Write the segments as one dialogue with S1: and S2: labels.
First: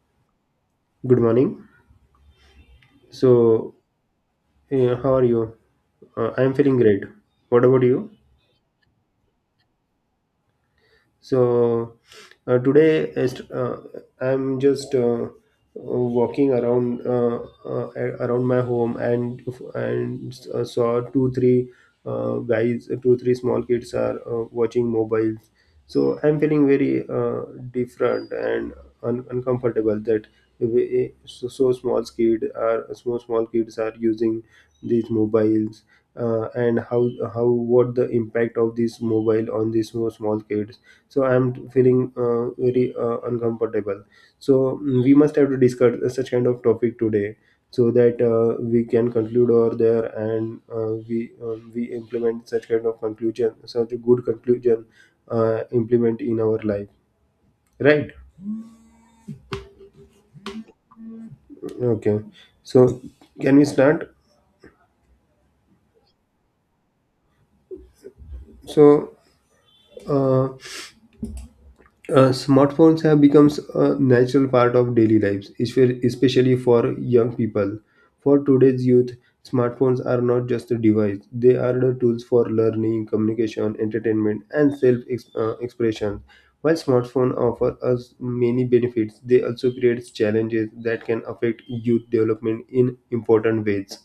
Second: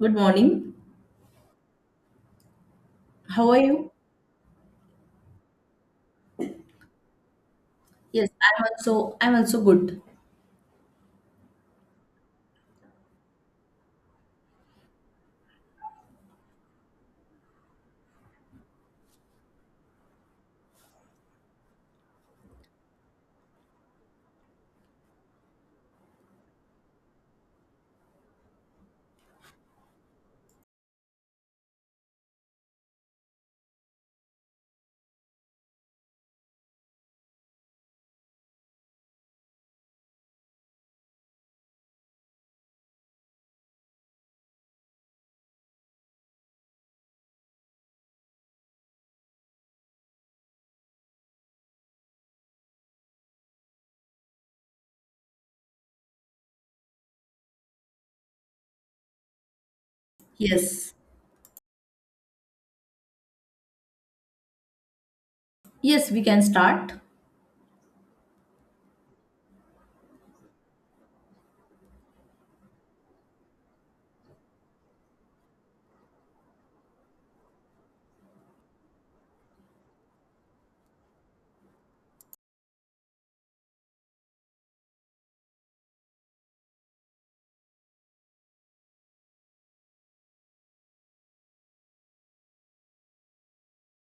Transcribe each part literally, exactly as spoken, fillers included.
S1: Good morning.
S2: Good morning.
S1: How are
S2: So,
S1: you?
S2: uh, how are you? Uh, I am feeling great. What about you?
S1: Yes, I'm also I'm also good.
S2: So uh, today is- uh, I'm just uh, uh, walking around uh, uh, around my home and and uh, saw two three uh, guys, two three small kids are uh, watching mobiles. So I'm feeling very uh, different and un- uncomfortable that we- so, so small kid are so small kids are using these mobiles, uh, and how how what the impact of this mobile on these small small kids. So I'm feeling uh, very uh, uncomfortable. So, mm, we must have to discuss such kind of topic today, so that uh, we can conclude over there, and uh, we um, we implement such kind of conclusion, such a good conclusion, uh, implement in our life. Right.
S1: Yes.
S2: Okay. So, can we start?
S1: Yes, we can start.
S2: So, uh, Uh, smartphones have become a natural part of daily lives, espe- especially for young people. For today's youth, smartphones are not just a device; they are the tools for learning, communication, entertainment, and self-expression. While smartphones offer us many benefits, they also create challenges that can affect youth development in important ways.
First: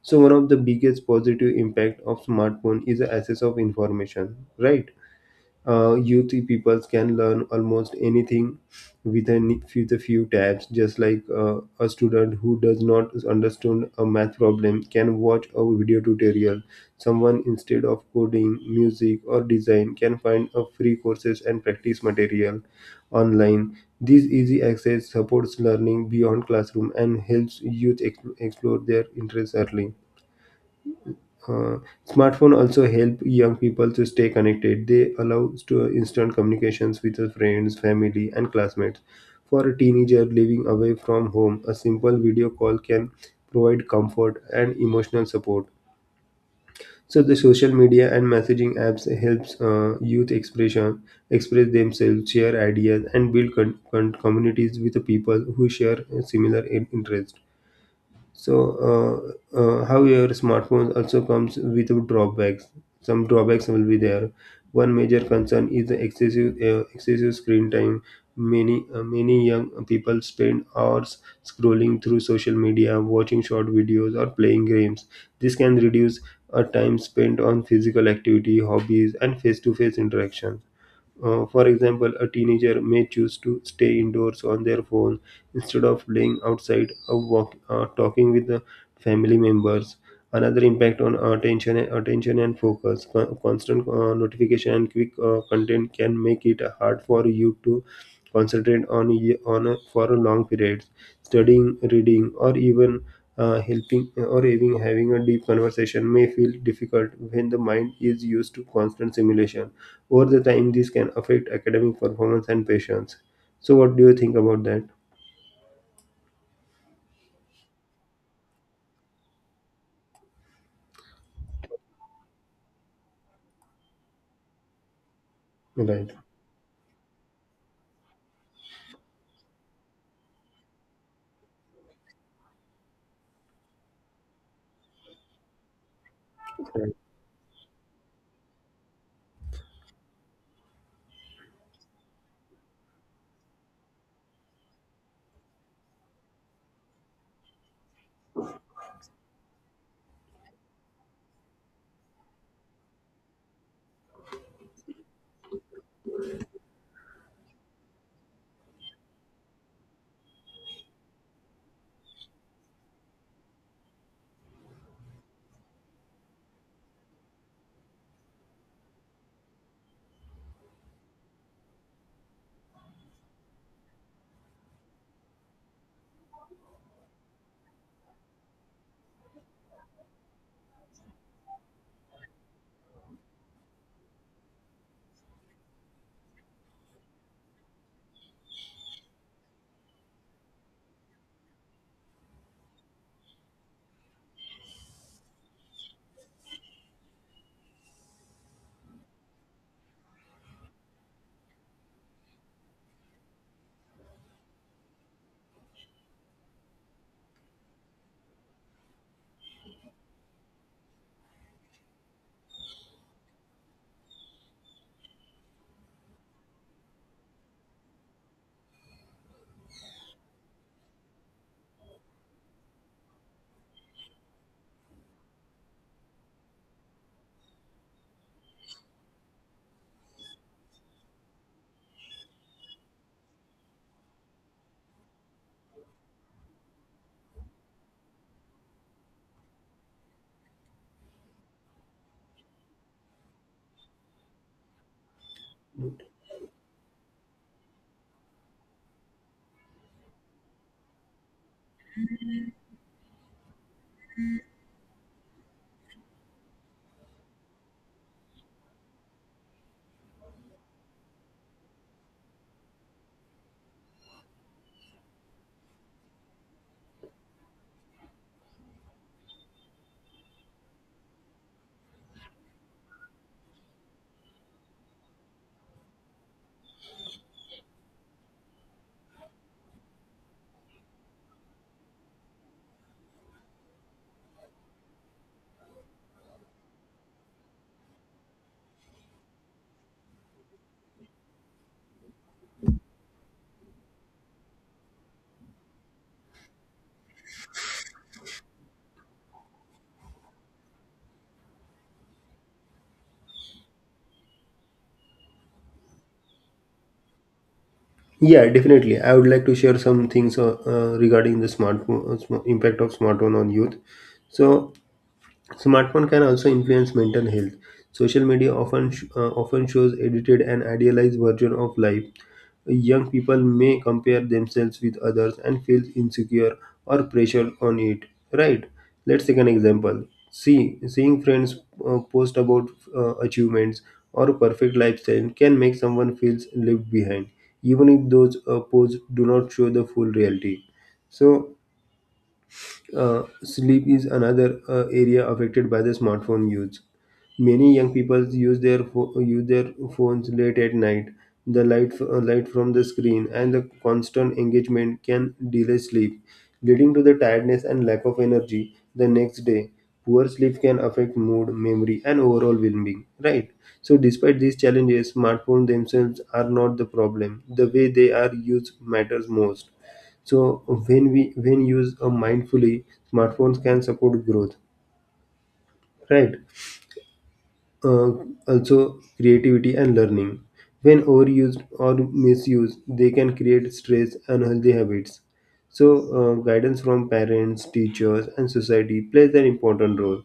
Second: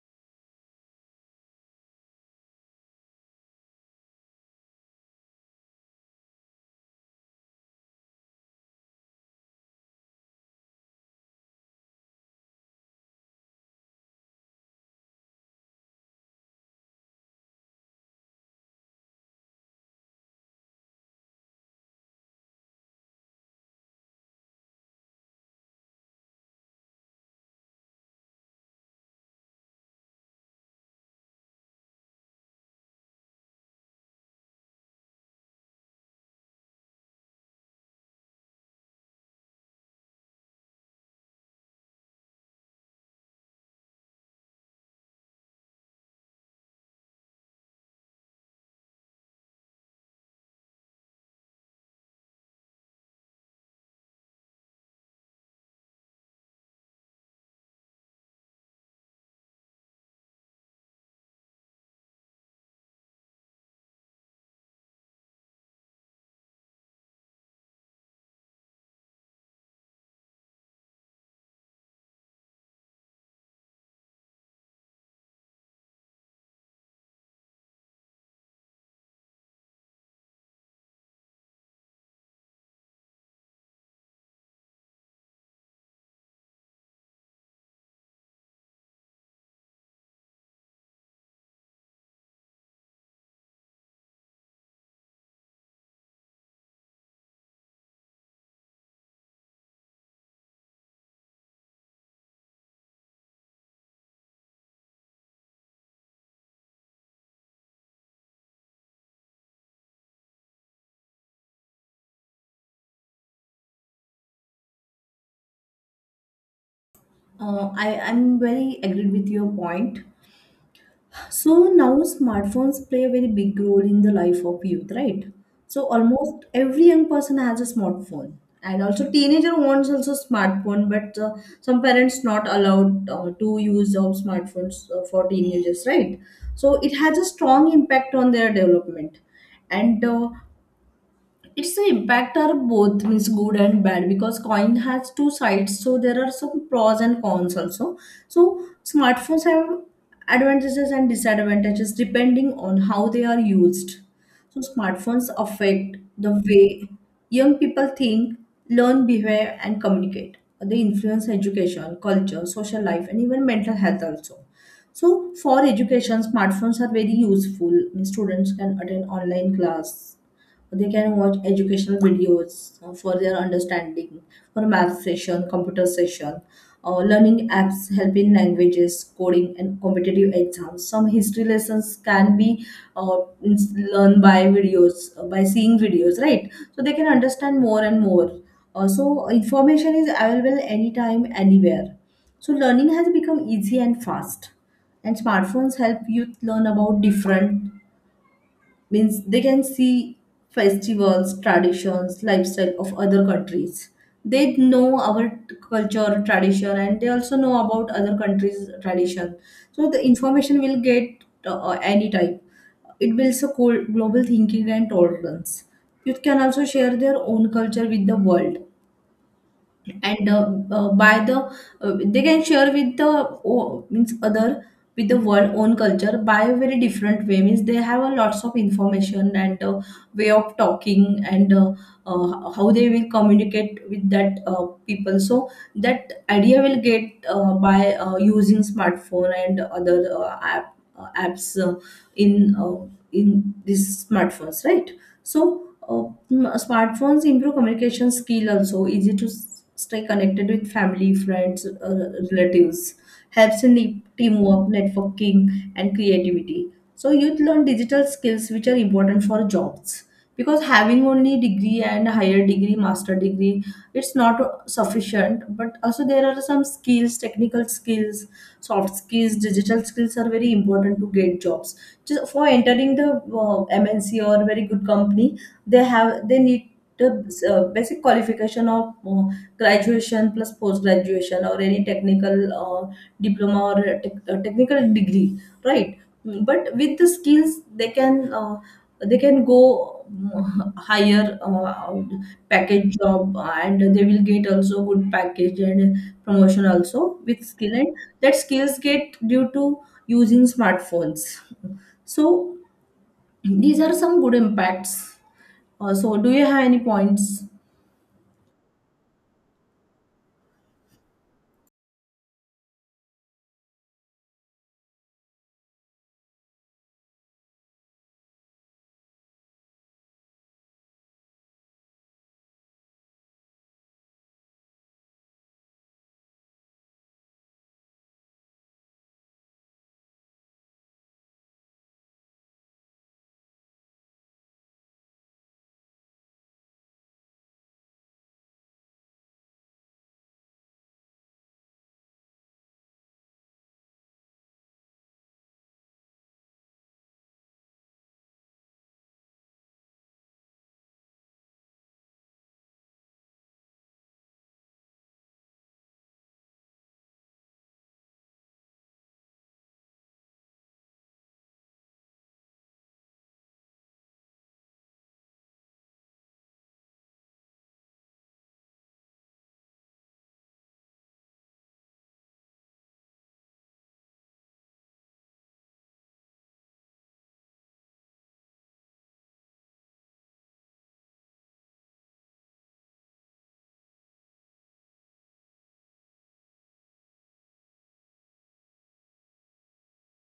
S2: So, one of the biggest positive impact of smartphone is the access of information, right? Uh, youth people can learn almost anything with a ni- with a few tabs, just like uh, a student who does not understand a math problem can watch a video tutorial. Someone instead of coding music or design can find a free courses and practice material online. This easy access supports learning beyond classroom and helps youth ex- explore their interests early. uh, Smartphone also help young people to stay connected. They allow to instant communications with their friends, family, and classmates. For a teenager living away from home, a simple video call can provide comfort and emotional support. So the social media and messaging apps helps uh, youth expression express themselves, share ideas, and build con- con- communities with the people who share similar in- interests. So, uh, uh, however, smartphones also comes with drawbacks. Some drawbacks will be there. One major concern is the excessive uh, excessive screen time. Many uh, many young people spend hours scrolling through social media, watching short videos, or playing games. This can reduce a time spent on physical activity, hobbies, and face-to-face interaction. Uh, for example, a teenager may choose to stay indoors on their phone instead of playing outside or walk, uh, talking with the family members. Another impact on attention, attention and focus. Con- Constant uh, notification and quick uh, content can make it hard for you to concentrate on y- on a, for a long periods. Studying, reading, or even uh, helping or even having a deep conversation may feel difficult when the mind is used to constant stimulation. Over the time, this can affect academic performance and patience. So, what do you think about that?
S1: Uh, I I'm very agreed with your point. So now smartphones play a very big role in the life of youth, right? So
S2: Right.
S1: almost every young person has a smartphone, and also teenager wants also smartphone, but uh, some parents not allowed uh, to use of smartphones uh, for teenagers, right? So
S2: Right.
S1: it has a strong impact on their development, and uh, its impact are both means good and bad because coin has two sides, so there are some pros and cons also. So smartphones have advantages and disadvantages depending on how they are used. So smartphones affect the way young people think, learn, behave, and communicate. They influence education, culture, social life, and even mental health also. So for education, smartphones are very useful. Students can attend online class. They can watch educational videos uh, for their understanding, for math session, computer session, uh, learning apps help in languages, coding, and competitive exams. Some history lessons can be uh, ins- learned by videos, uh, by seeing videos, right? So they can understand more and more. Uh, so information is available anytime, anywhere. So learning has become easy and fast, and smartphones help youth learn about different, means they can see festivals, traditions, lifestyle of other countries. They know our t- culture, tradition, and they also know about other countries tradition. So the information will get uh, any type. It builds a cold global thinking and tolerance. Youth can also share their own culture with the world, and uh, uh, by the uh, they can share with the o, means other, with the world own culture by a very different way, means they have a lots of information and uh, way of talking and uh, uh, how they will communicate with that uh, people. So that idea will get uh, by uh, using smartphone and other uh, app, uh, apps uh, in uh, in these smartphones, right? So, uh, m- uh, smartphones improve communication skill also, easy to s- stay connected with family, friends, uh, relatives, helps in the teamwork, networking, and creativity. So, youth learn digital skills which are important for jobs, because having only degree and higher degree, master degree, it's not uh, sufficient. But also there are some skills, technical skills, soft skills, digital skills are very important to get jobs, just for entering the uh, mnc or very good company. They have they need the uh, basic qualification of uh, graduation plus post graduation or any technical uh, diploma or a tech- a technical degree, right? Mm, but with the skills they can uh, they can go mm, higher uh, package job, and they will get also good package and promotion also with skill, and that skills get due to using smartphones. So these are some good impacts. Uh, so do you have any points?
S2: Yeah, definitely. I would like to share some things uh, uh, regarding the smartphone uh, sm- impact of smartphone on youth. So, smartphone can also influence mental health. Social media often sh- uh, often shows edited and idealized version of life. Young people may compare themselves with others and feel insecure or pressured on it. Right? Let's take an example. See, seeing friends uh, post about uh, achievements or perfect lifestyle can make someone feel left behind, even if those uh, posts do not show the full reality. So, uh, sleep is another uh, area affected by the smartphone use. Many young people use their pho- use their phones late at night. The light f- uh, light from the screen and the constant engagement can delay sleep, leading to the tiredness and lack of energy the next day. Poor sleep can affect mood, memory, and overall well-being. Right. So, despite these challenges, smartphones themselves are not the problem. The way they are used matters most. So, when we when used uh, mindfully, smartphones can support growth, right? Uh, Also creativity and learning. When overused or misused, they can create stress and unhealthy habits. So, uh, guidance from parents, teachers, and society plays an important role.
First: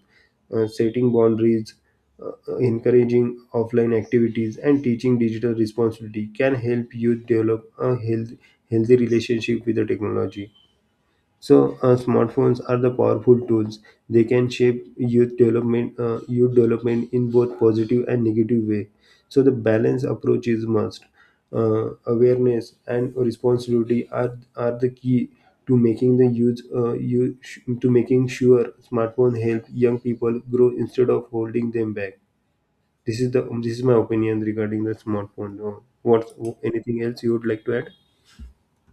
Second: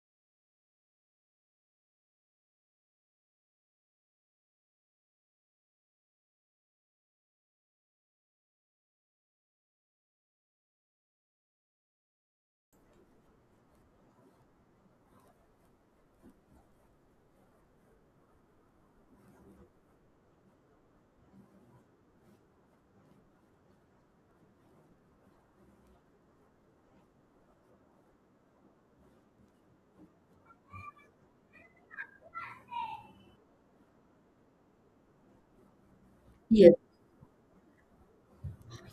S2: Uh, setting boundaries, uh, encouraging offline activities, and teaching digital responsibility can help youth develop a health, healthy relationship with the technology. So, uh, smartphones are the powerful tools. They can shape youth development, uh, youth development in both positive and negative way. So the balance approach is must. Uh, awareness and responsibility are are the key to making the use uh, you to making sure smartphone help young people grow instead of holding them back. This is the this is my opinion regarding the smartphone. Uh, What
S1: Yes.
S2: Anything else you would like to add?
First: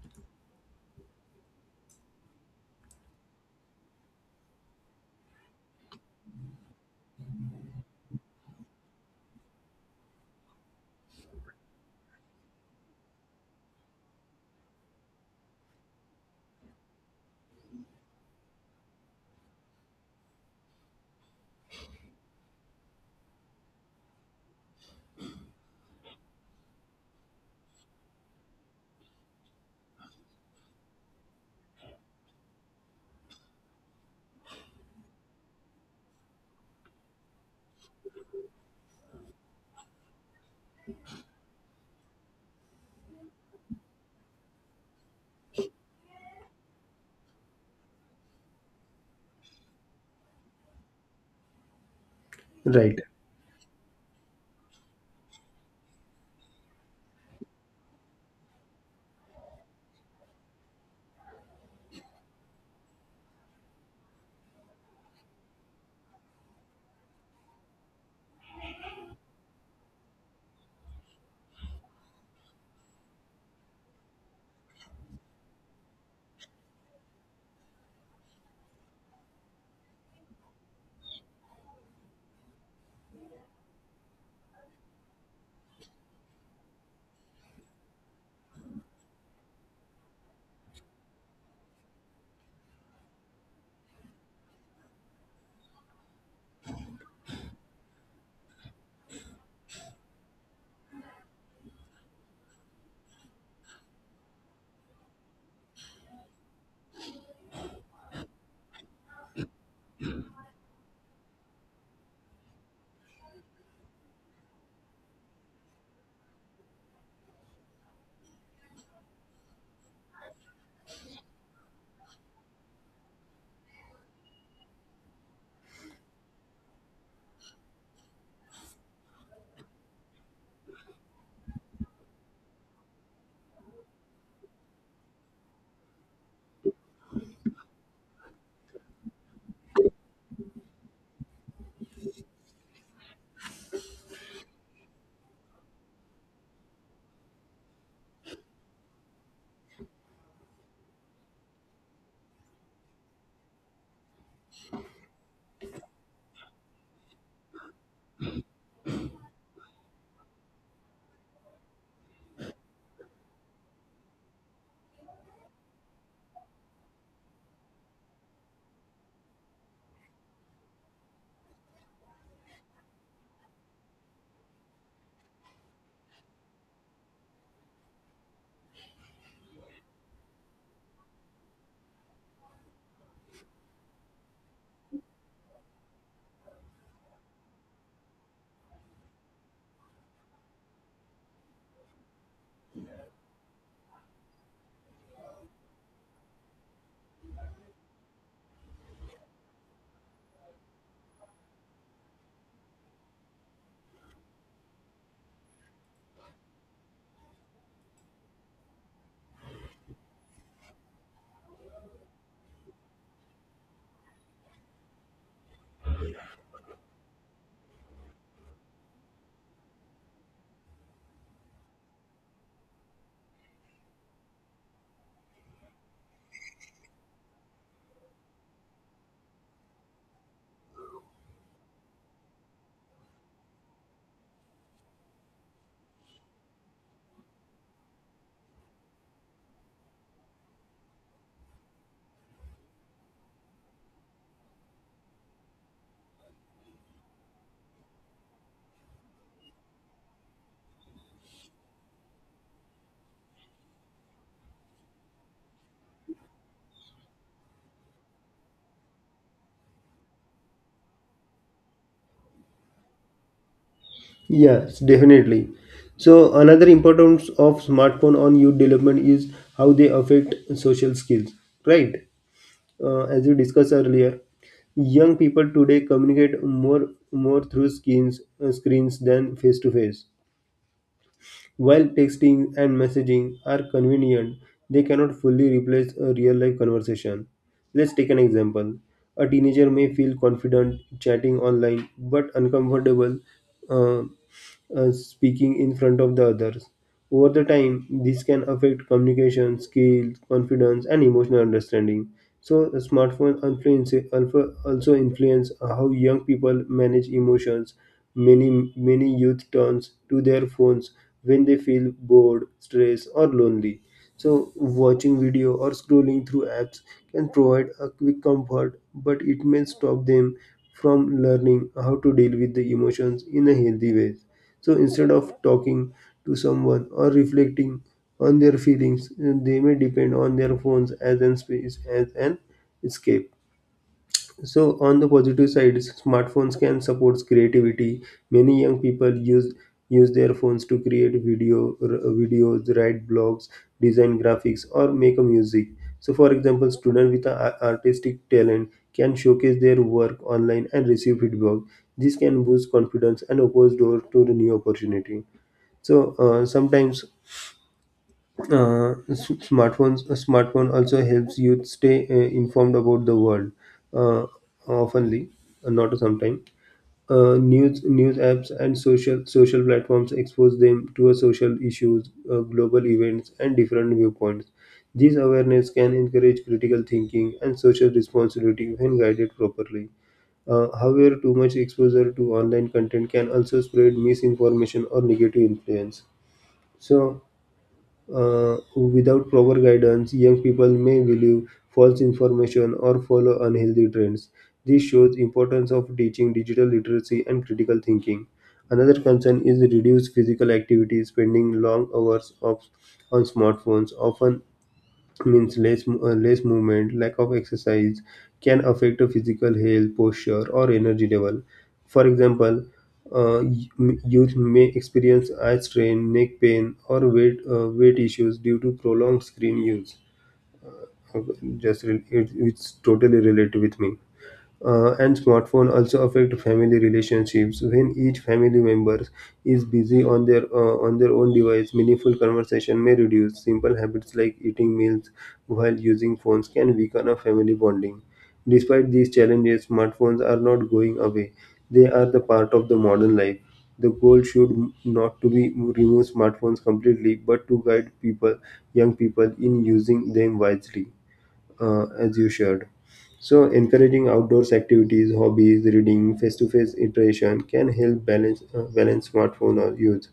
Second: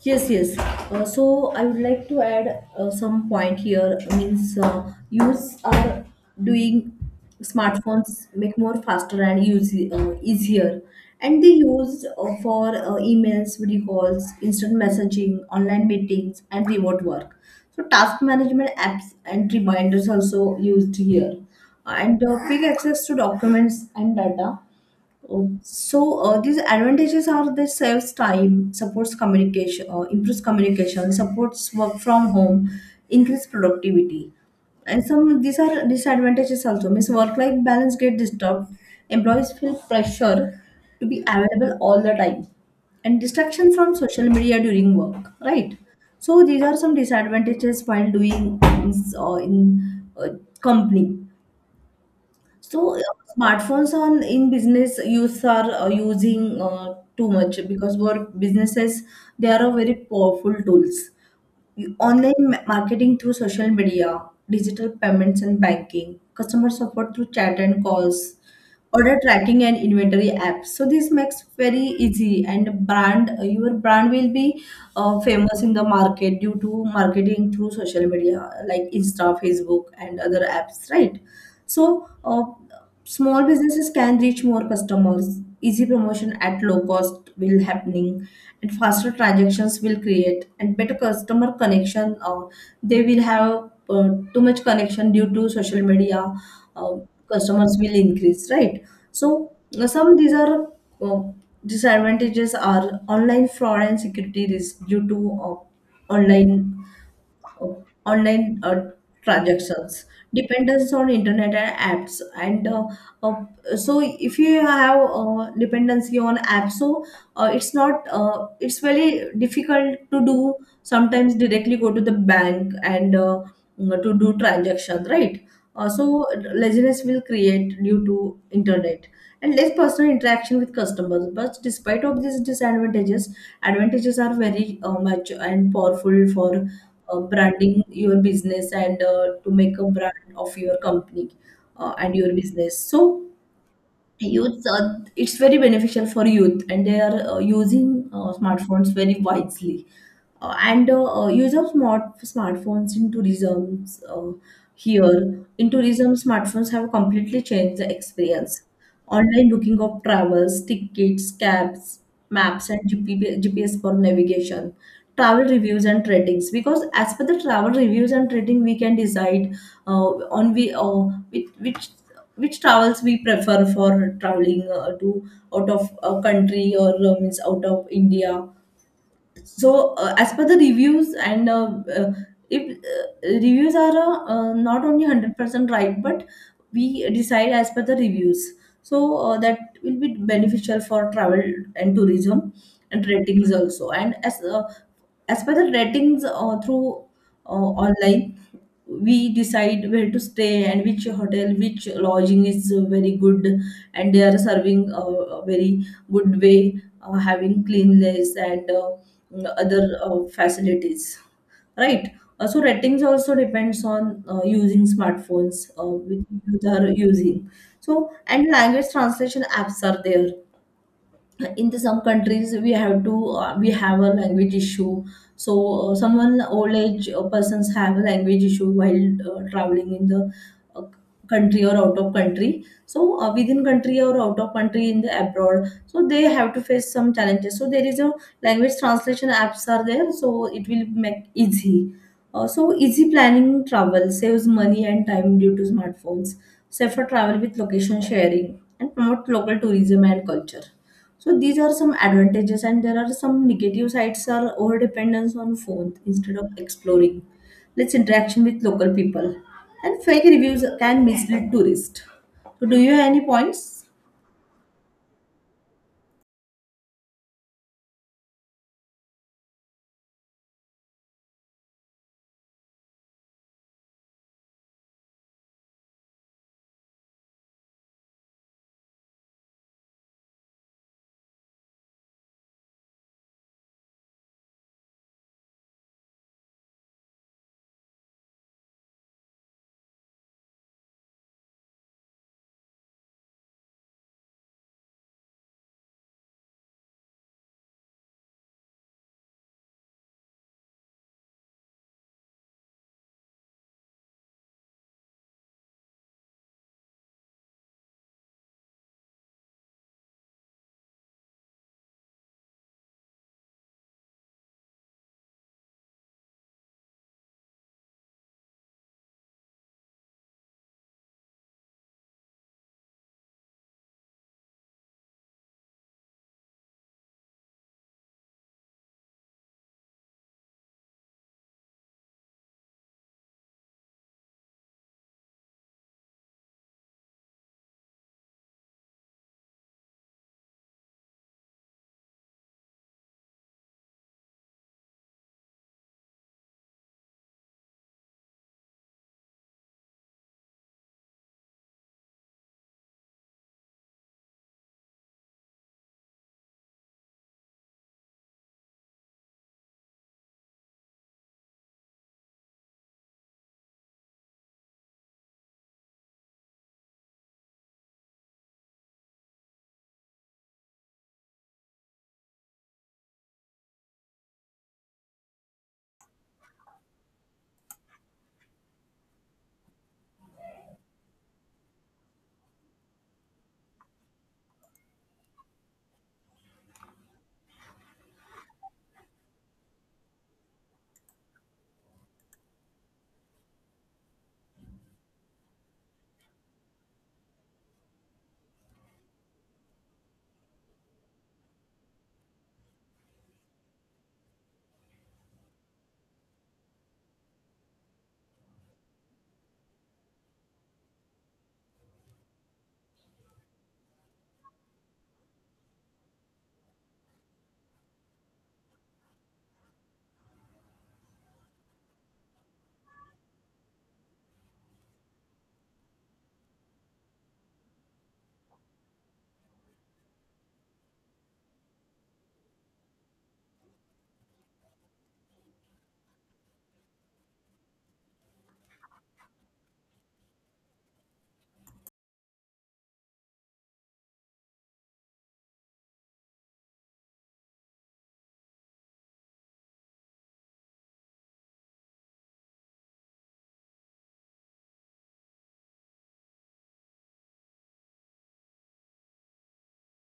S1: Yes, yes. Uh, so I would like to add uh, some point here. Means uh, youths are doing smartphones, make more faster and use uh, easier, and they use uh, for uh, emails, video calls, instant messaging, online meetings, and remote work. So task management apps and reminders also used here, and uh, quick access to documents and data. Um, so uh, these advantages are that saves time, supports communication, uh, improves communication, supports work from home, increase productivity, and some these are disadvantages also. Means work-life balance get disturbed. Employees feel pressure to be available all the time, and distraction from social media during work. Right. So these are some disadvantages while doing things uh, in uh, company. So
S2: Right.
S1: uh, smartphones on in business use are uh, using uh, too much, because for businesses they are a very powerful tools. You- Online ma- marketing through social media, digital payments and banking, customer support through chat and calls, order tracking and inventory apps. So this makes very easy, and brand, your brand will be uh, famous in the market due to marketing through social media like Insta, Facebook, and other apps, right? So uh, small businesses can reach more customers. Easy promotion at low cost will happening, and faster transactions will create and better customer connection. Uh, they will have uh, too much connection due to social media. uh, Customers will increase, right? So uh, some these are uh, disadvantages are online fraud and security risk due to uh, online online uh, transactions, dependence on internet and apps, and uh, uh, so if you have uh, dependency on apps, so uh, it's not uh, it's very difficult to do sometimes, directly go to the bank and uh, mm, to do transactions, right? Uh, so laziness will create due to internet and less personal interaction with customers. But despite of these disadvantages, advantages are very uh, much and powerful for uh, branding your business and uh, to make a brand of your company uh, and your business. So youth, uh, it's very beneficial for youth, and they are uh, using uh, smartphones very wisely. Uh, and uh, uh, Use of smart smartphones in tourism, uh, here in tourism smartphones have completely changed the experience. Online booking of travels, tickets, cabs, maps, and G P gps for navigation, travel reviews and ratings, because as per the travel reviews and rating we can decide uh, on we uh, which, which which travels we prefer for traveling uh, to out of a country or uh, means out of India. So uh, as per the reviews and uh, uh, if uh, reviews are uh, uh, not only one hundred percent right, but we decide as per the reviews. So uh, that will be beneficial for travel and tourism, and ratings also. And as uh, as per the ratings uh, through uh, online, we decide where to stay and which hotel, which lodging is uh, very good and they are serving uh, a very good way, uh, having cleanliness and uh, other uh, facilities, right? Uh, so ratings also depends on uh, using smartphones uh, which you are using. So, and language translation apps are there. In the some countries we have to uh, we have a language issue. So uh, someone old age uh, persons have a language issue while uh, traveling in the uh, country or out of country. So uh, within country or out of country in the abroad, so they have to face some challenges. So there is a language translation apps are there, so it will make easy. Uh, so easy planning, travel, saves money and time due to smartphones, safer travel with location sharing, and promote local tourism and culture. So these are some advantages, and there are some negative sides are over dependence on phones instead of exploring, less interaction with local people, and fake reviews can mislead tourists. So do you have any points?
S2: Yes, definitely. So, another importance of smartphone on youth development is how they affect social skills, right? Uh, as we discussed earlier, young people today communicate more more through screens uh, screens than face to face. While texting and messaging are convenient, they cannot fully replace a real life conversation. Let's take an example. A teenager may feel confident chatting online but uncomfortable uh, uh, speaking in front of the others. Over the time, this can affect communication, skills, confidence, and emotional understanding. So, smartphones influence, alpha- also influence how young people manage emotions. Many, many youth turns to their phones when they feel bored, stressed, or lonely. So, watching video or scrolling through apps can provide a quick comfort, but it may stop them from learning how to deal with the emotions in a healthy way. So, instead of talking to someone or reflecting on their feelings, they may depend on their phones as an space as an escape. So, on the positive side, smartphones can support creativity. Many young people use use their phones to create video r- videos, write blogs, design graphics, or make a music. So, for example, students with a ar- artistic talent can showcase their work online and receive feedback. This can boost confidence and opens door to the new opportunity. So, uh, sometimes uh, s- smartphones a smartphone also helps youth stay uh, informed about the world, uh, oftenly, uh, not sometime. Uh, news news apps and social social platforms expose them to a social issues, uh, global events, and different viewpoints. This awareness can encourage critical thinking and social responsibility when guided properly. Uh, however, too much exposure to online content can also spread misinformation or negative influence. So, uh, without proper guidance, young people may believe false information or follow unhealthy trends. This shows importance of teaching digital literacy and critical thinking. Another concern is reduced physical activity. Spending long hours of, on smartphones often means less uh, less movement, lack of exercise, can affect a physical health posture or energy level. For example, uh, y- youth may experience eye strain, neck pain, or weight uh, weight issues due to prolonged screen use. Okay, just re- it, it's totally related with me. Uh, and smartphone also affect family relationships. When each family member is busy on their uh, on their own device, meaningful conversation may reduce. Simple habits like eating meals while using phones can weaken a family bonding. Despite these challenges, smartphones are not going away. They are the part of the modern life. The goal should not to be remove smartphones completely, but to guide people young people in using them wisely, uh, as you shared. So, encouraging outdoors activities, hobbies, reading, face-to-face interaction can help balance uh, balance smartphone or use.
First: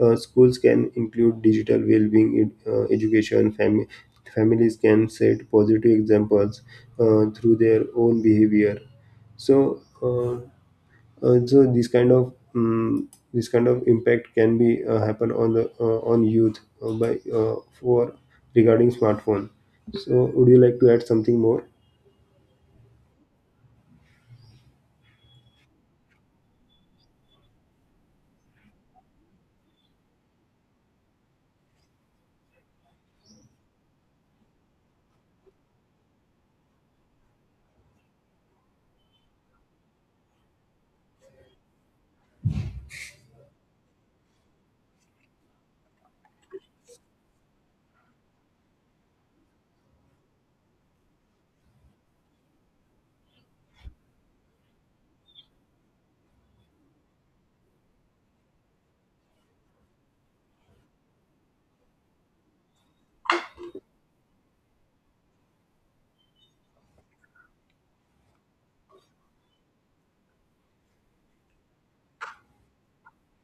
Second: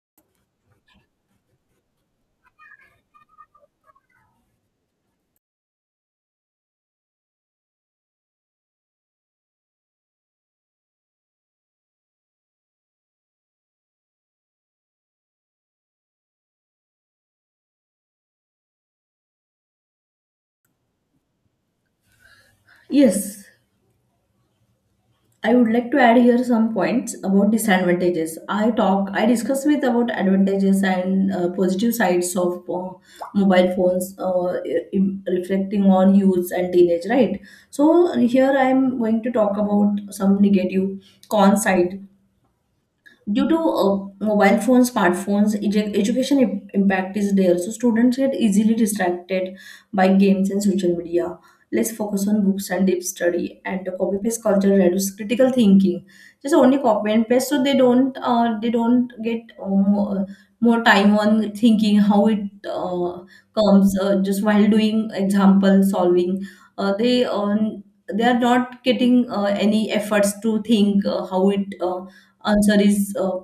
S2: Uh, schools can include digital well-being ed- uh, education. Fam- families can set positive examples uh, through their own behavior. So, uh, uh, so this kind of um, this kind of impact can be uh, happen on the uh, on youth, uh, by uh, for regarding smartphone. So, would you like to add something more?
S1: Yes. I would like to add here some points about disadvantages. I talk, I discuss with about advantages and uh, positive sides of uh, mobile phones, uh, im- reflecting on youths and teenage, right? So here I am going to talk about some negative con side due to uh, mobile phones, smartphones. Edu- education im- impact is there, so students get easily distracted by games and social media, less focus on books and deep study, and the copy paste culture reduces critical thinking. Just only copy and paste, so they don't uh, they don't get uh, more, more time on thinking how it uh, comes, uh, just while doing example solving, uh, they um, they are not getting uh, any efforts to think uh, how it uh, answer is uh,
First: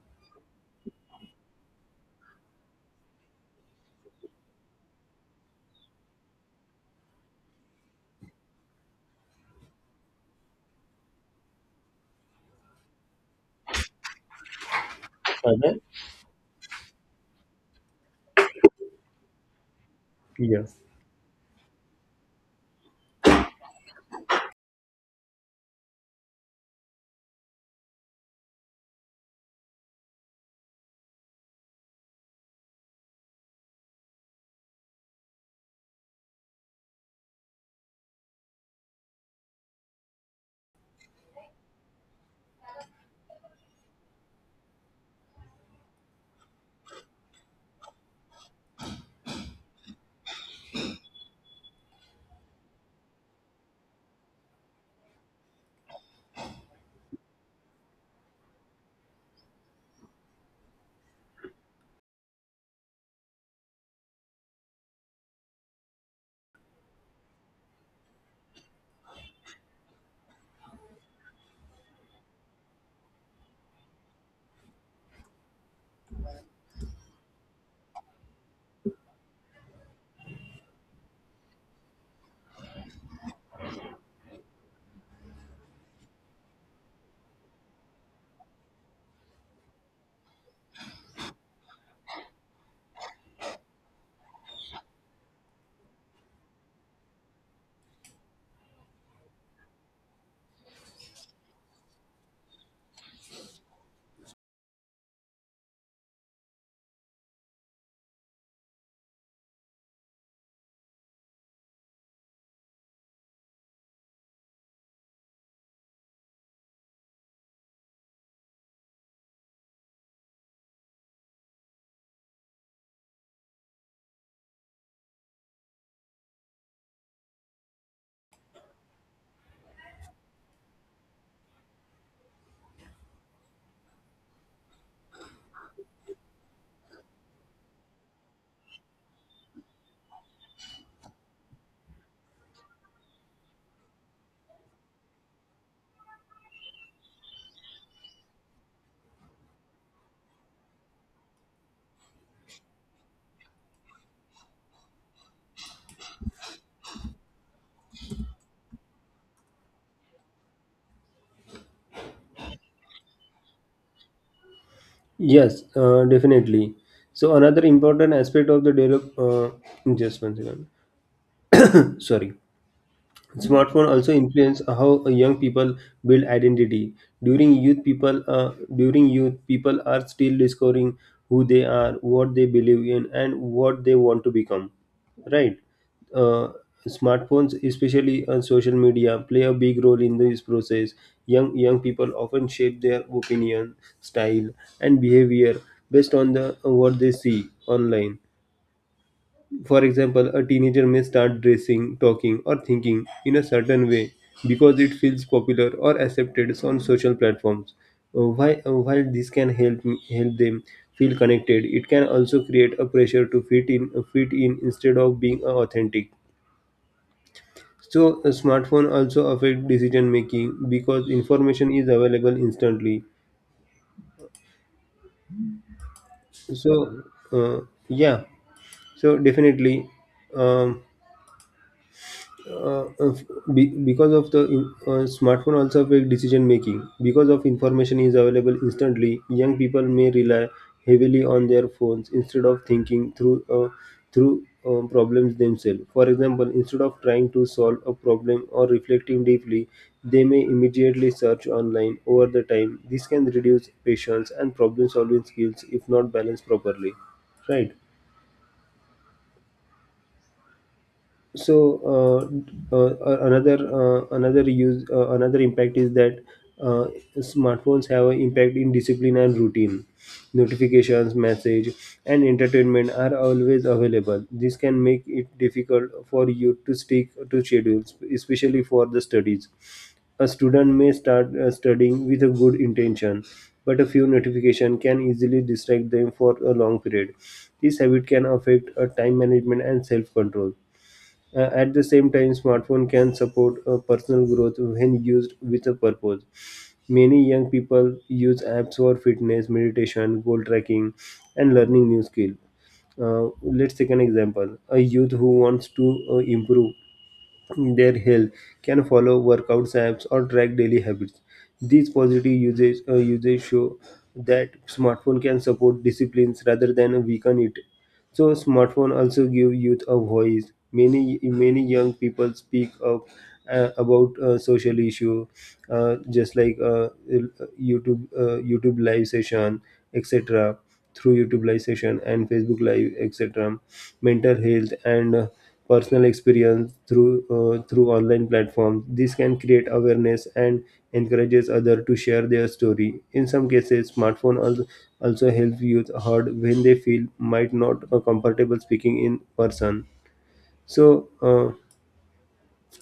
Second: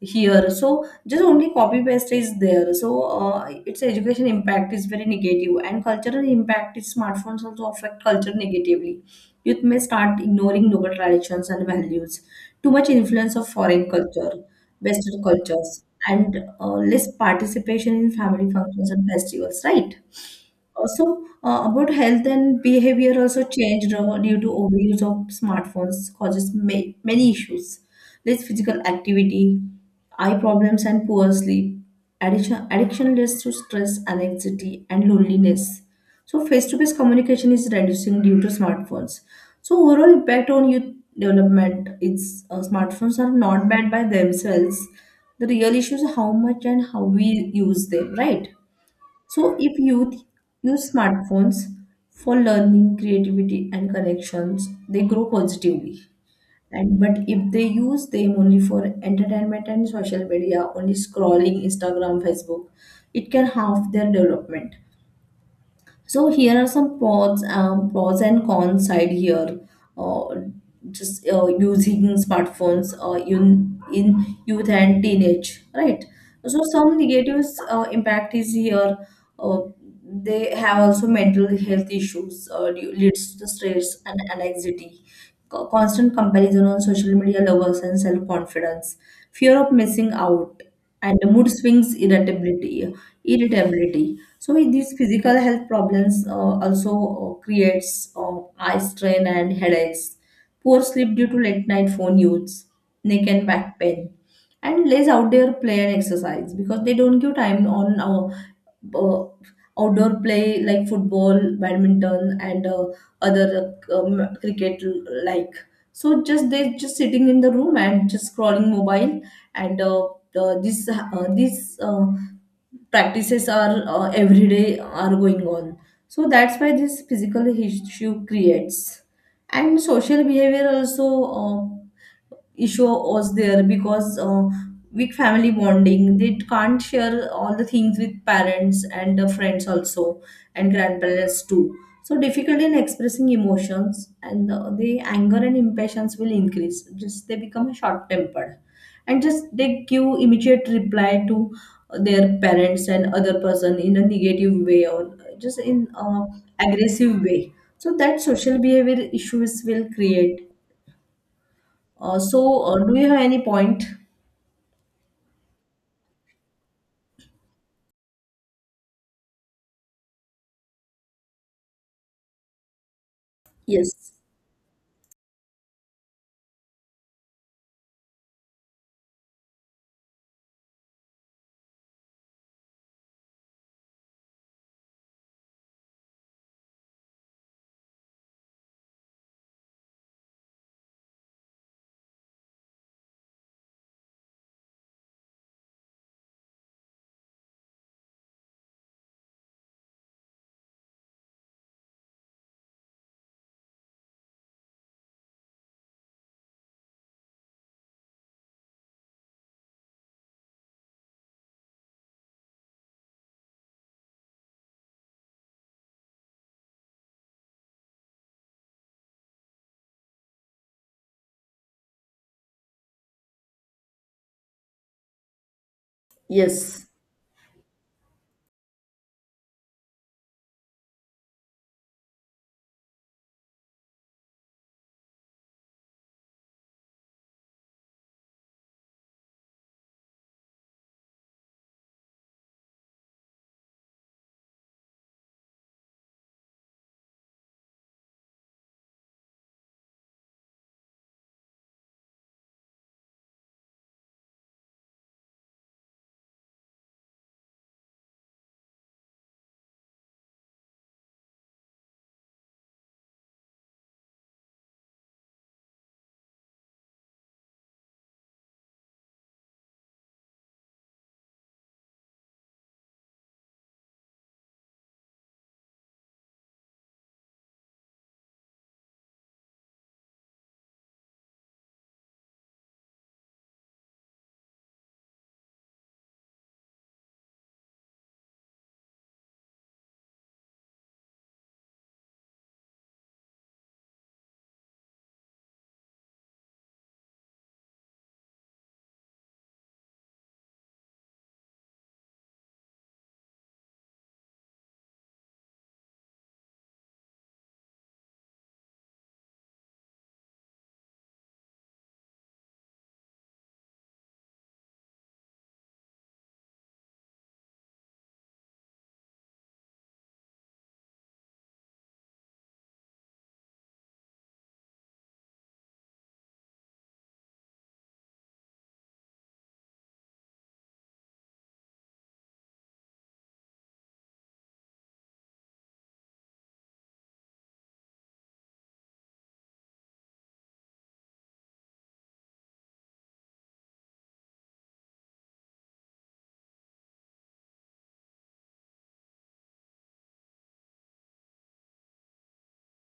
S1: here. So just only copy paste is there. So uh, its education impact is very negative. And cultural impact is, smartphones also affect culture negatively. Youth may start ignoring local traditions and values, too much influence of foreign culture, western cultures, and uh, less participation in family functions and festivals, right?
S2: Yeah.
S1: Also, uh, about health and behavior also changed uh, due to overuse of smartphones, causes ma- many issues. Less physical activity, eye problems, and poor sleep. Addiction, addiction leads to stress, anxiety, and loneliness. So face-to-face communication is reducing due to smartphones. So overall impact on youth development is, uh, smartphones are not bad by themselves. The real issue is how much and how we use them, right? So, if youth use smartphones for learning, creativity, and connections, they grow positively. And but if they use them only for entertainment and social media, only scrolling Instagram, Facebook, it can harm their development. So here are some pros, um, pros and cons side here. Uh, just uh, using smartphones uh, in, in youth and teenage, right? So some negatives uh, impact is here. Uh, they have also mental health issues, uh, leads to stress and anxiety. Co- Constant comparison on social media lowers and self confidence, fear of missing out, and mood swings, irritability, irritability. So with these physical health problems uh, also uh, creates uh, eye strain and headaches, poor sleep due to late night phone use, neck and back pain, and less outdoor play and exercise because they don't give time on uh, uh, outdoor play like football, badminton, and uh, other um, cricket. like so just they just sitting in the room and just scrolling mobile and uh, uh, this uh, this uh, practices are uh, every day are going on, so that's why this physical issue creates. And social behavior also, uh, issue was there because uh, weak family bonding, they can't share all the things with parents and uh, friends also, and grandparents too. So difficult in expressing emotions and uh, the anger and impatience will increase, just they become short tempered, and just they give immediate reply to their parents and other person in a negative way or just in uh, aggressive way. So that social behavior issues will create. Uh, so, uh, do you have any point?
S2: Yes, uh, definitely. So, another important aspect of the develop, uh, just one second. Sorry. Smartphone also
S1: Yes,
S2: influence how young people build identity. During youth, people uh, during youth people are still discovering who they are, what they believe in, and what they want to become. Right? Uh, Smartphones, especially on social media, play a big role in this process. Young young people often shape their opinion, style, and behavior based on the what they see online. For example, a teenager may start dressing, talking, or thinking in a certain way because it feels popular or accepted on social platforms. Uh, Why, uh, while this can help m- help them feel connected. It can also create a pressure to fit in, uh, fit in instead of being uh, authentic. So, a smartphone also affect decision making because information is available instantly.
S1: yes,
S2: So, uh, yeah. So definitely, um, uh, of- be, because of the in- uh, smartphone also affect decision making because of information is available instantly. Young people may rely heavily on their phones instead of thinking through uh, through uh, problems themselves. For example, instead of trying to solve a problem or reflecting deeply, they may immediately search online. Over the time this can reduce patience and problem solving skills if not balanced properly. Right. So uh, uh, uh, another uh, another use uh, another impact is that uh, smartphones have an impact in discipline and routine. Notifications, message, and entertainment are always available. This can make it difficult for you to stick to schedules, especially for the studies. A student may start uh, studying with a good intention, but a few notifications can easily distract them for a long period. This habit can affect uh, time management and self control. Uh, at the same time, smartphone can support uh, personal growth when used with a purpose. Many young people use apps for fitness, meditation, goal tracking, and learning new skills. Uh, let's take an example. A youth who wants to uh, improve their health can follow workouts apps or track daily habits. These positive usage, uh, usage show that smartphone can support disciplines rather than weaken it. So smartphone also give youth a voice. Many many young people speak up uh, about uh, social issue, uh, just like uh, YouTube uh, YouTube live session, et cetera. Through YouTube live session and Facebook live, etc, mental health and uh, personal experience through uh, through online platforms, this can create awareness and encourages others to share their story. In some cases, smartphone also, also help youth heard when they feel might not uh, comfortable speaking in person. so uh,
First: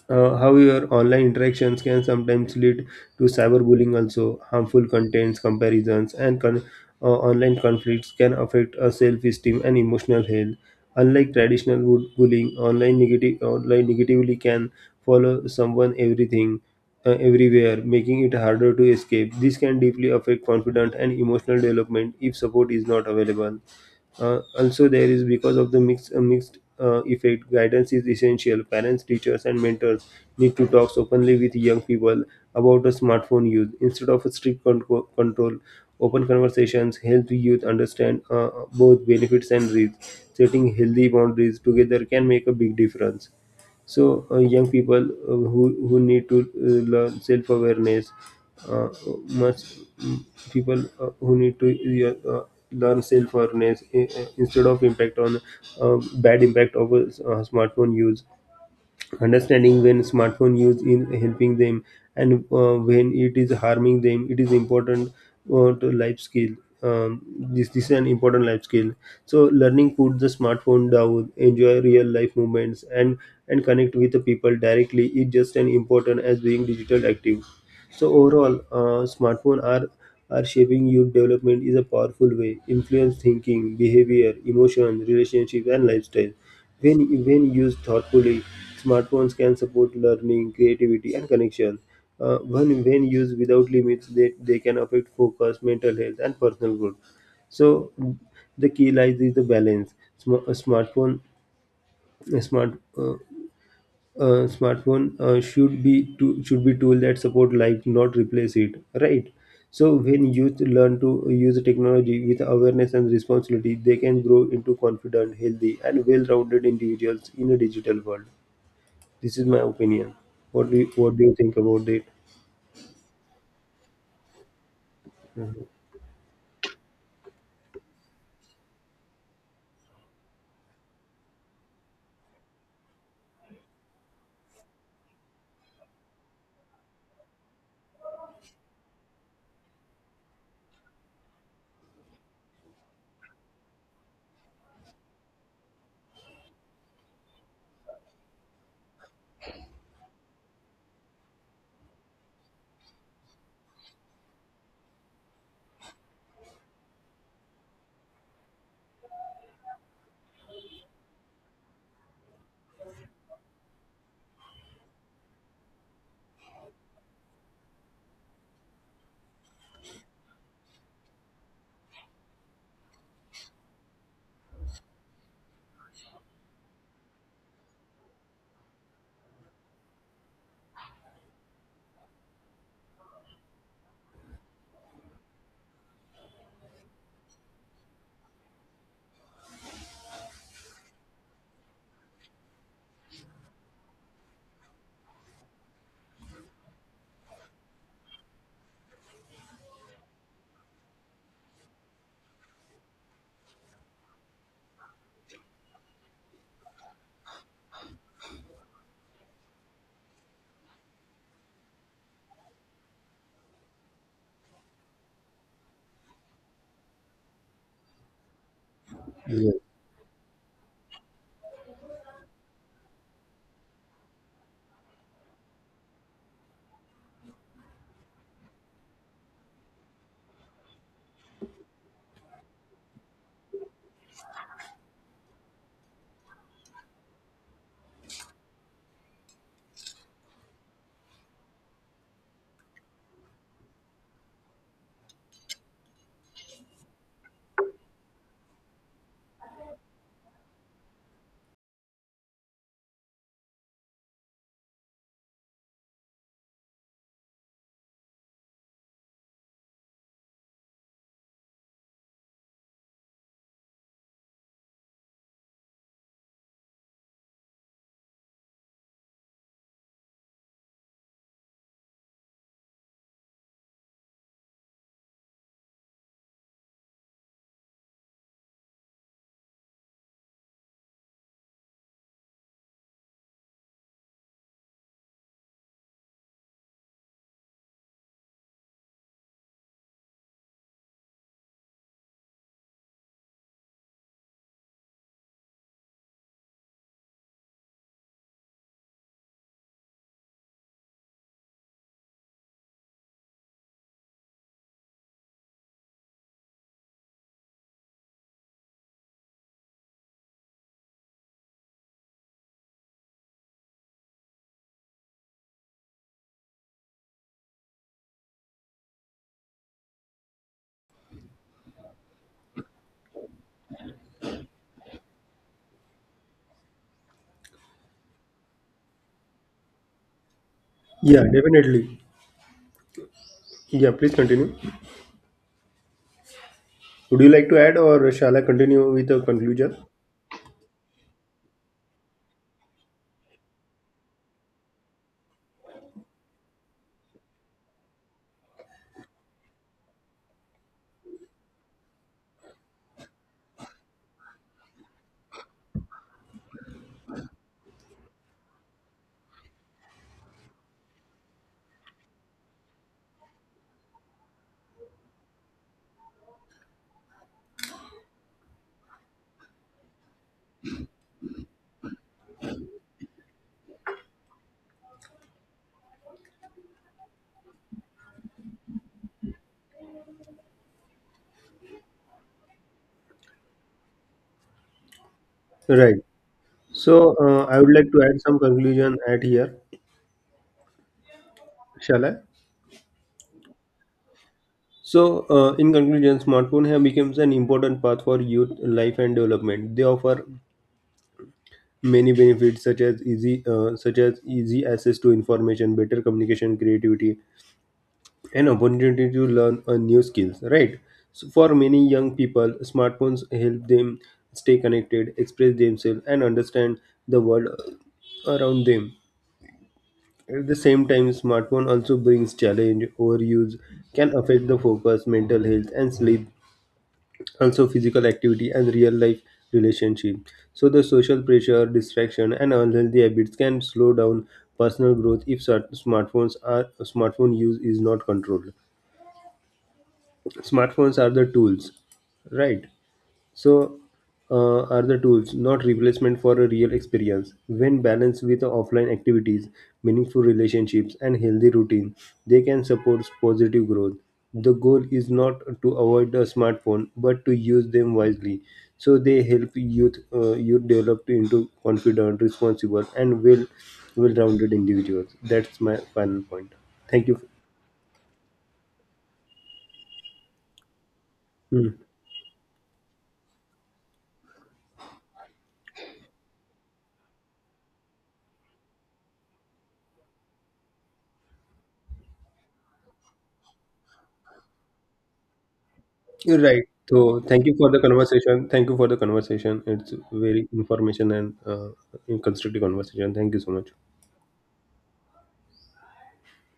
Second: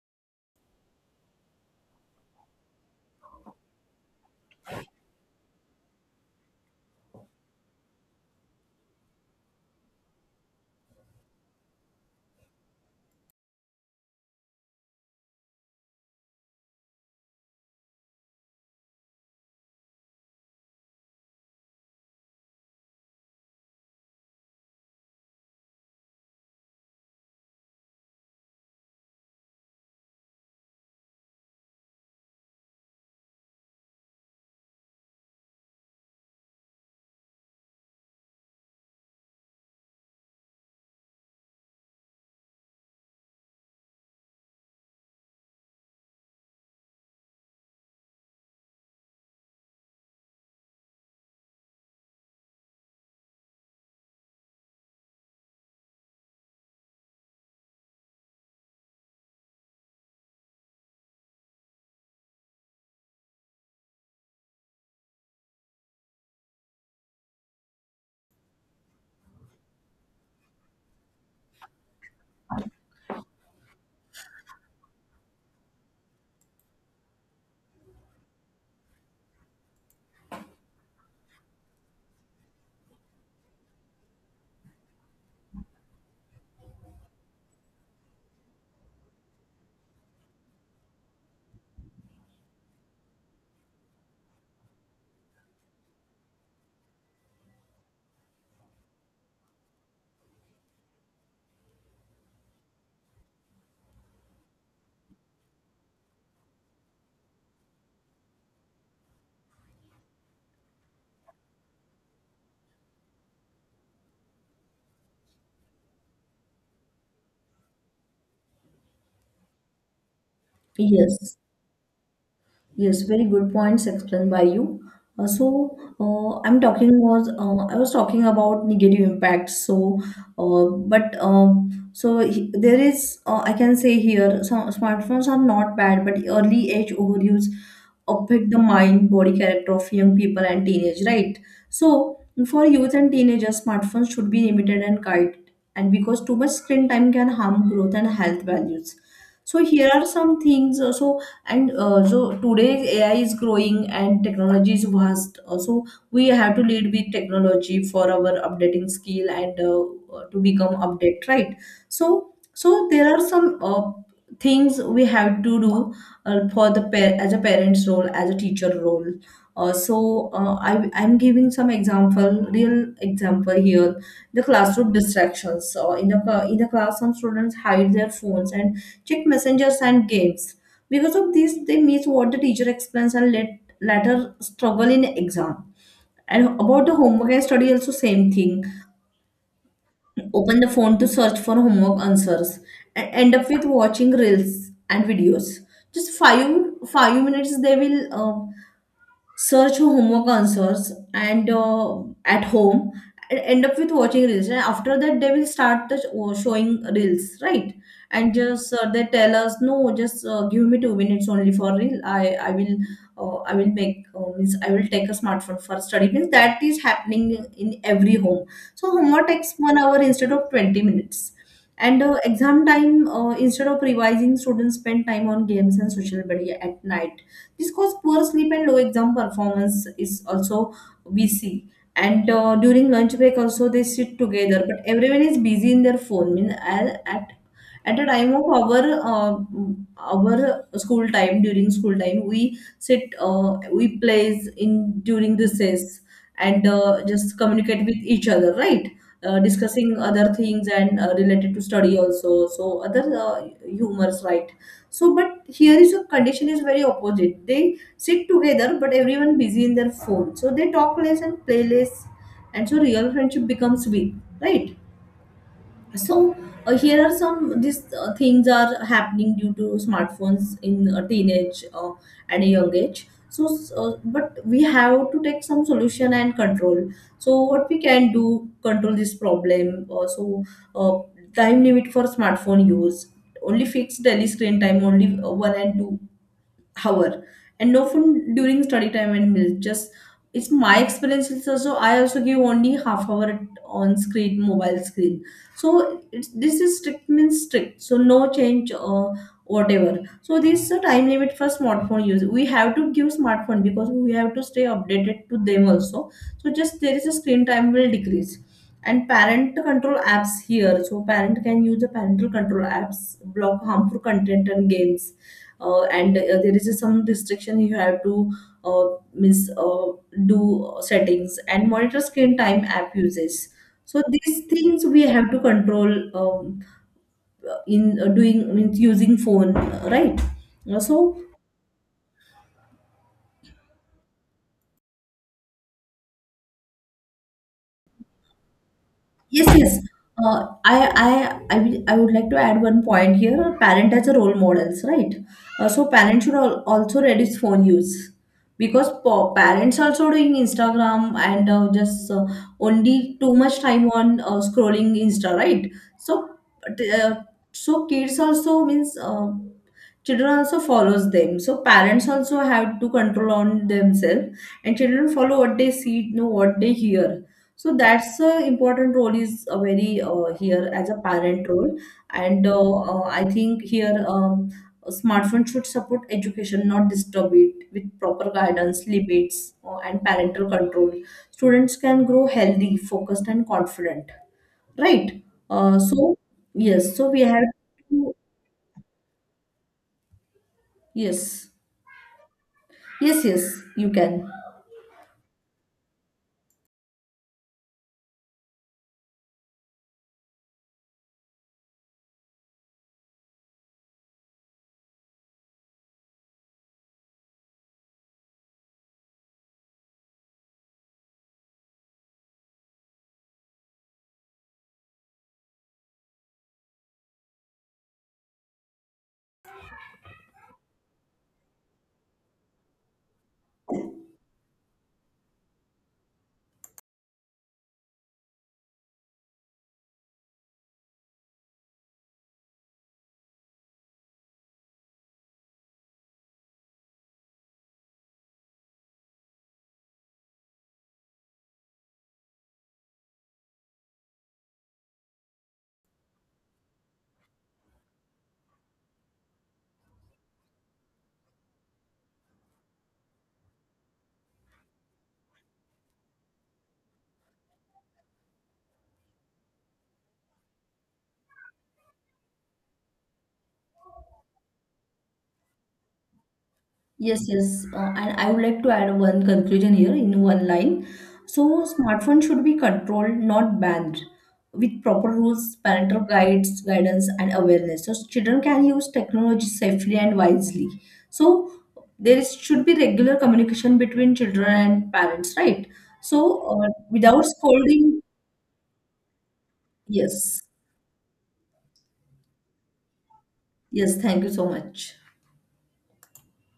S2: uh, however, online interactions can sometimes lead to cyberbullying also. Harmful contents, comparisons, and con- uh, online conflicts can affect our self-esteem and emotional health. Unlike traditional bu- bullying, online negative online negatively can follow someone everything uh, everywhere, making it harder to escape. This can deeply affect confidence and emotional development if support is not available. Uh, also, there is, because of the mix, uh, mixed uh, effect, guidance is essential. Parents, teachers, and mentors need to talk openly with young people about the smartphone use instead of a strict control. Control, open conversations help the youth understand uh, both benefits and risks. Setting healthy boundaries together can make a big difference. So uh, young people uh, who who need to uh, learn self awareness, uh, must mm, people uh, who need to uh, uh, learn self awareness, uh, uh, instead of impact on uh, bad impact of uh, smartphone use. Understanding when smartphone use is helping them and uh, when it is harming them, it is important uh, to life skill. Um, this this is an important life skill. So learning put the smartphone down, enjoy real life moments, and and connect with the people directly is just as important as being digital active. So overall, uh, smartphone are are shaping youth development is a powerful way, influence thinking, behavior, emotion, relationships, and lifestyle. When, when used thoughtfully, smartphones can support learning, creativity, and connection. Uh, when, when used without limits, they, they can affect focus, mental health, and personal growth. So the key lies is the balance. Sm- a smartphone, a smart uh, uh, smartphone uh, should be to, should be tool that support life, not replace it. Right. So when youth learn to use technology with awareness and responsibility, they can grow into confident, healthy, and well-rounded individuals in a digital world. This is my opinion. What do you, what do you
S1: yes.
S2: think about it?
S1: Yes, very good points explained by you. Uh, so uh, I'm talking was uh, I was talking about negative impacts. So, uh, but um, so he- there is, uh, I can say here, some smartphones are not bad, but early age overuse affect the mind body character of young people and teenage, right? So for youth and teenagers, smartphones should be limited and guided, and because too much screen time can harm growth and health values. So here are some things. uh, So and uh, so today ai is growing and technology is vast. Uh, so we have to lead with technology for our updating skill and uh, uh, to become update, right? So so there are some uh, things we have to do uh, for the par- as a parent's role, as a teacher role. uh, so uh, I, i'm giving some example, real example here. The classroom distractions, uh, in the cla- in the class, some students hide their phones and check messengers and games. Because of this, they miss what the teacher explains and let later struggle in exam. And about the homework and study, also same thing. Open the phone to search for homework answers and end up with watching reels and videos. Just five five minutes they will uh, search for homework answers and uh, at home and end up with watching reels, and after that they will start the sh- uh, showing reels, right? And just uh, they tell us, no, just uh, give me two minutes only for reel, i i will uh, I will make, uh, means I will take a smartphone for study, means that is happening in every home. So homework
S2: Yeah.
S1: takes one hour instead of twenty minutes. And uh, exam time, uh, instead of revising, students spend time on games and social media at night. This causes poor sleep and low exam performance is also we see. And uh, during lunch break also, they sit together but everyone is busy in their phone. Mean at at at the time of our uh, our school time, during school time, we sit uh, we plays in during recess and uh, just communicate with each other, right? Uh, discussing other things and uh, related to study also, so other uh, humors, right? So but here is a condition is very opposite. They sit together but everyone busy in their phone. So they talk less and play less, and so real friendship becomes weak, right? So uh, here are some these uh, things are happening due to smartphones in a teenage, uh, at a young age. So s- uh, but we have to take some solution and control. So what we can do control this problem, uh, so uh, time limit for smartphone use, only fixed daily screen time only uh, one and two hour, and no phone during study time and meals. Just it's my experience, it's also, I also give only half hour at- on screen, mobile screen. So it's, this is strict means strict, so no change or whatever. So this is a time limit for smartphone use. We have to give smartphone because we have to stay updated to them also. So just there is a screen time will decrease. And parent control apps here, so parent can use the parental control apps, block harmful content and games. Uh, and uh, there is some restriction you have to uh, miss uh, do settings and monitor screen time app uses. So these things we have to control, um, in uh, doing means using phone, uh, right? Uh, so
S2: Yeah, definitely. Yeah, please continue. Would you like to add or shall I continue with the
S1: Yes,
S2: conclusion?
S1: yes. Uh, I, I, I, will- I would like to add one point here. Parent as a role models, right? Uh, so parents should al- also reduce phone use, because pa- parents also doing Instagram and uh, just uh, only too much time on uh, scrolling Insta, right? So, but, uh, so kids also means, uh, children also follows them, so parents also have to control on themselves, and children follow what they see, know what they hear. So that's a important role is a very, uh, here as a parent role. And uh, uh, I think here, um, smartphone should support education, not disturb it. With proper guidance limits uh, and parental control, students can grow healthy, focused and confident, right? uh,
S2: Right.
S1: so
S2: So
S1: yes, so we
S2: uh,
S1: have
S2: I would like to
S1: to.
S2: add some conclusion at here.
S1: Yes.
S2: Shall I?
S1: Yes, yes, you can.
S2: So, uh, in conclusion, smartphone have become an important path for youth life and development. They offer many benefits such as easy, uh, such as easy access to information, better communication, creativity, and opportunity to learn uh, new skills. Right. So, for many young people, smartphones help them stay connected, express themselves, and understand the world around them. At the same time, smartphone also brings challenge. Overuse can affect the focus, mental health, and sleep, also physical activity and real life relationship. So the social pressure, distraction, and unhealthy habits can slow down personal growth if cert- smartphones are smartphone use is not controlled. Smartphones are the tools. Right. So, uh, are the tools, not replacement for a real experience? When balanced with offline activities, meaningful relationships, and healthy routine, they can support positive growth. The goal is not to avoid a smartphone, but to use them wisely, so they help youth uh, youth develop into confident, responsible, and well well-rounded individuals. That's my final point. Thank you.
S1: Yes, yes. Uh, and I would like to add one conclusion here in one line. So
S2: Hmm.
S1: smartphone should be controlled, not banned, with proper rules, parental guides, guidance, and awareness. So children can use technology safely and wisely. So there is, should be regular communication between children and parents, right?
S2: You're
S1: So,
S2: right.
S1: uh,
S2: So
S1: without
S2: thank you for the
S1: scolding,
S2: conversation. Thank you for the conversation. It's
S1: yes,
S2: very information and uh, constructive conversation. Thank you so much.
S1: yes, thank you so much.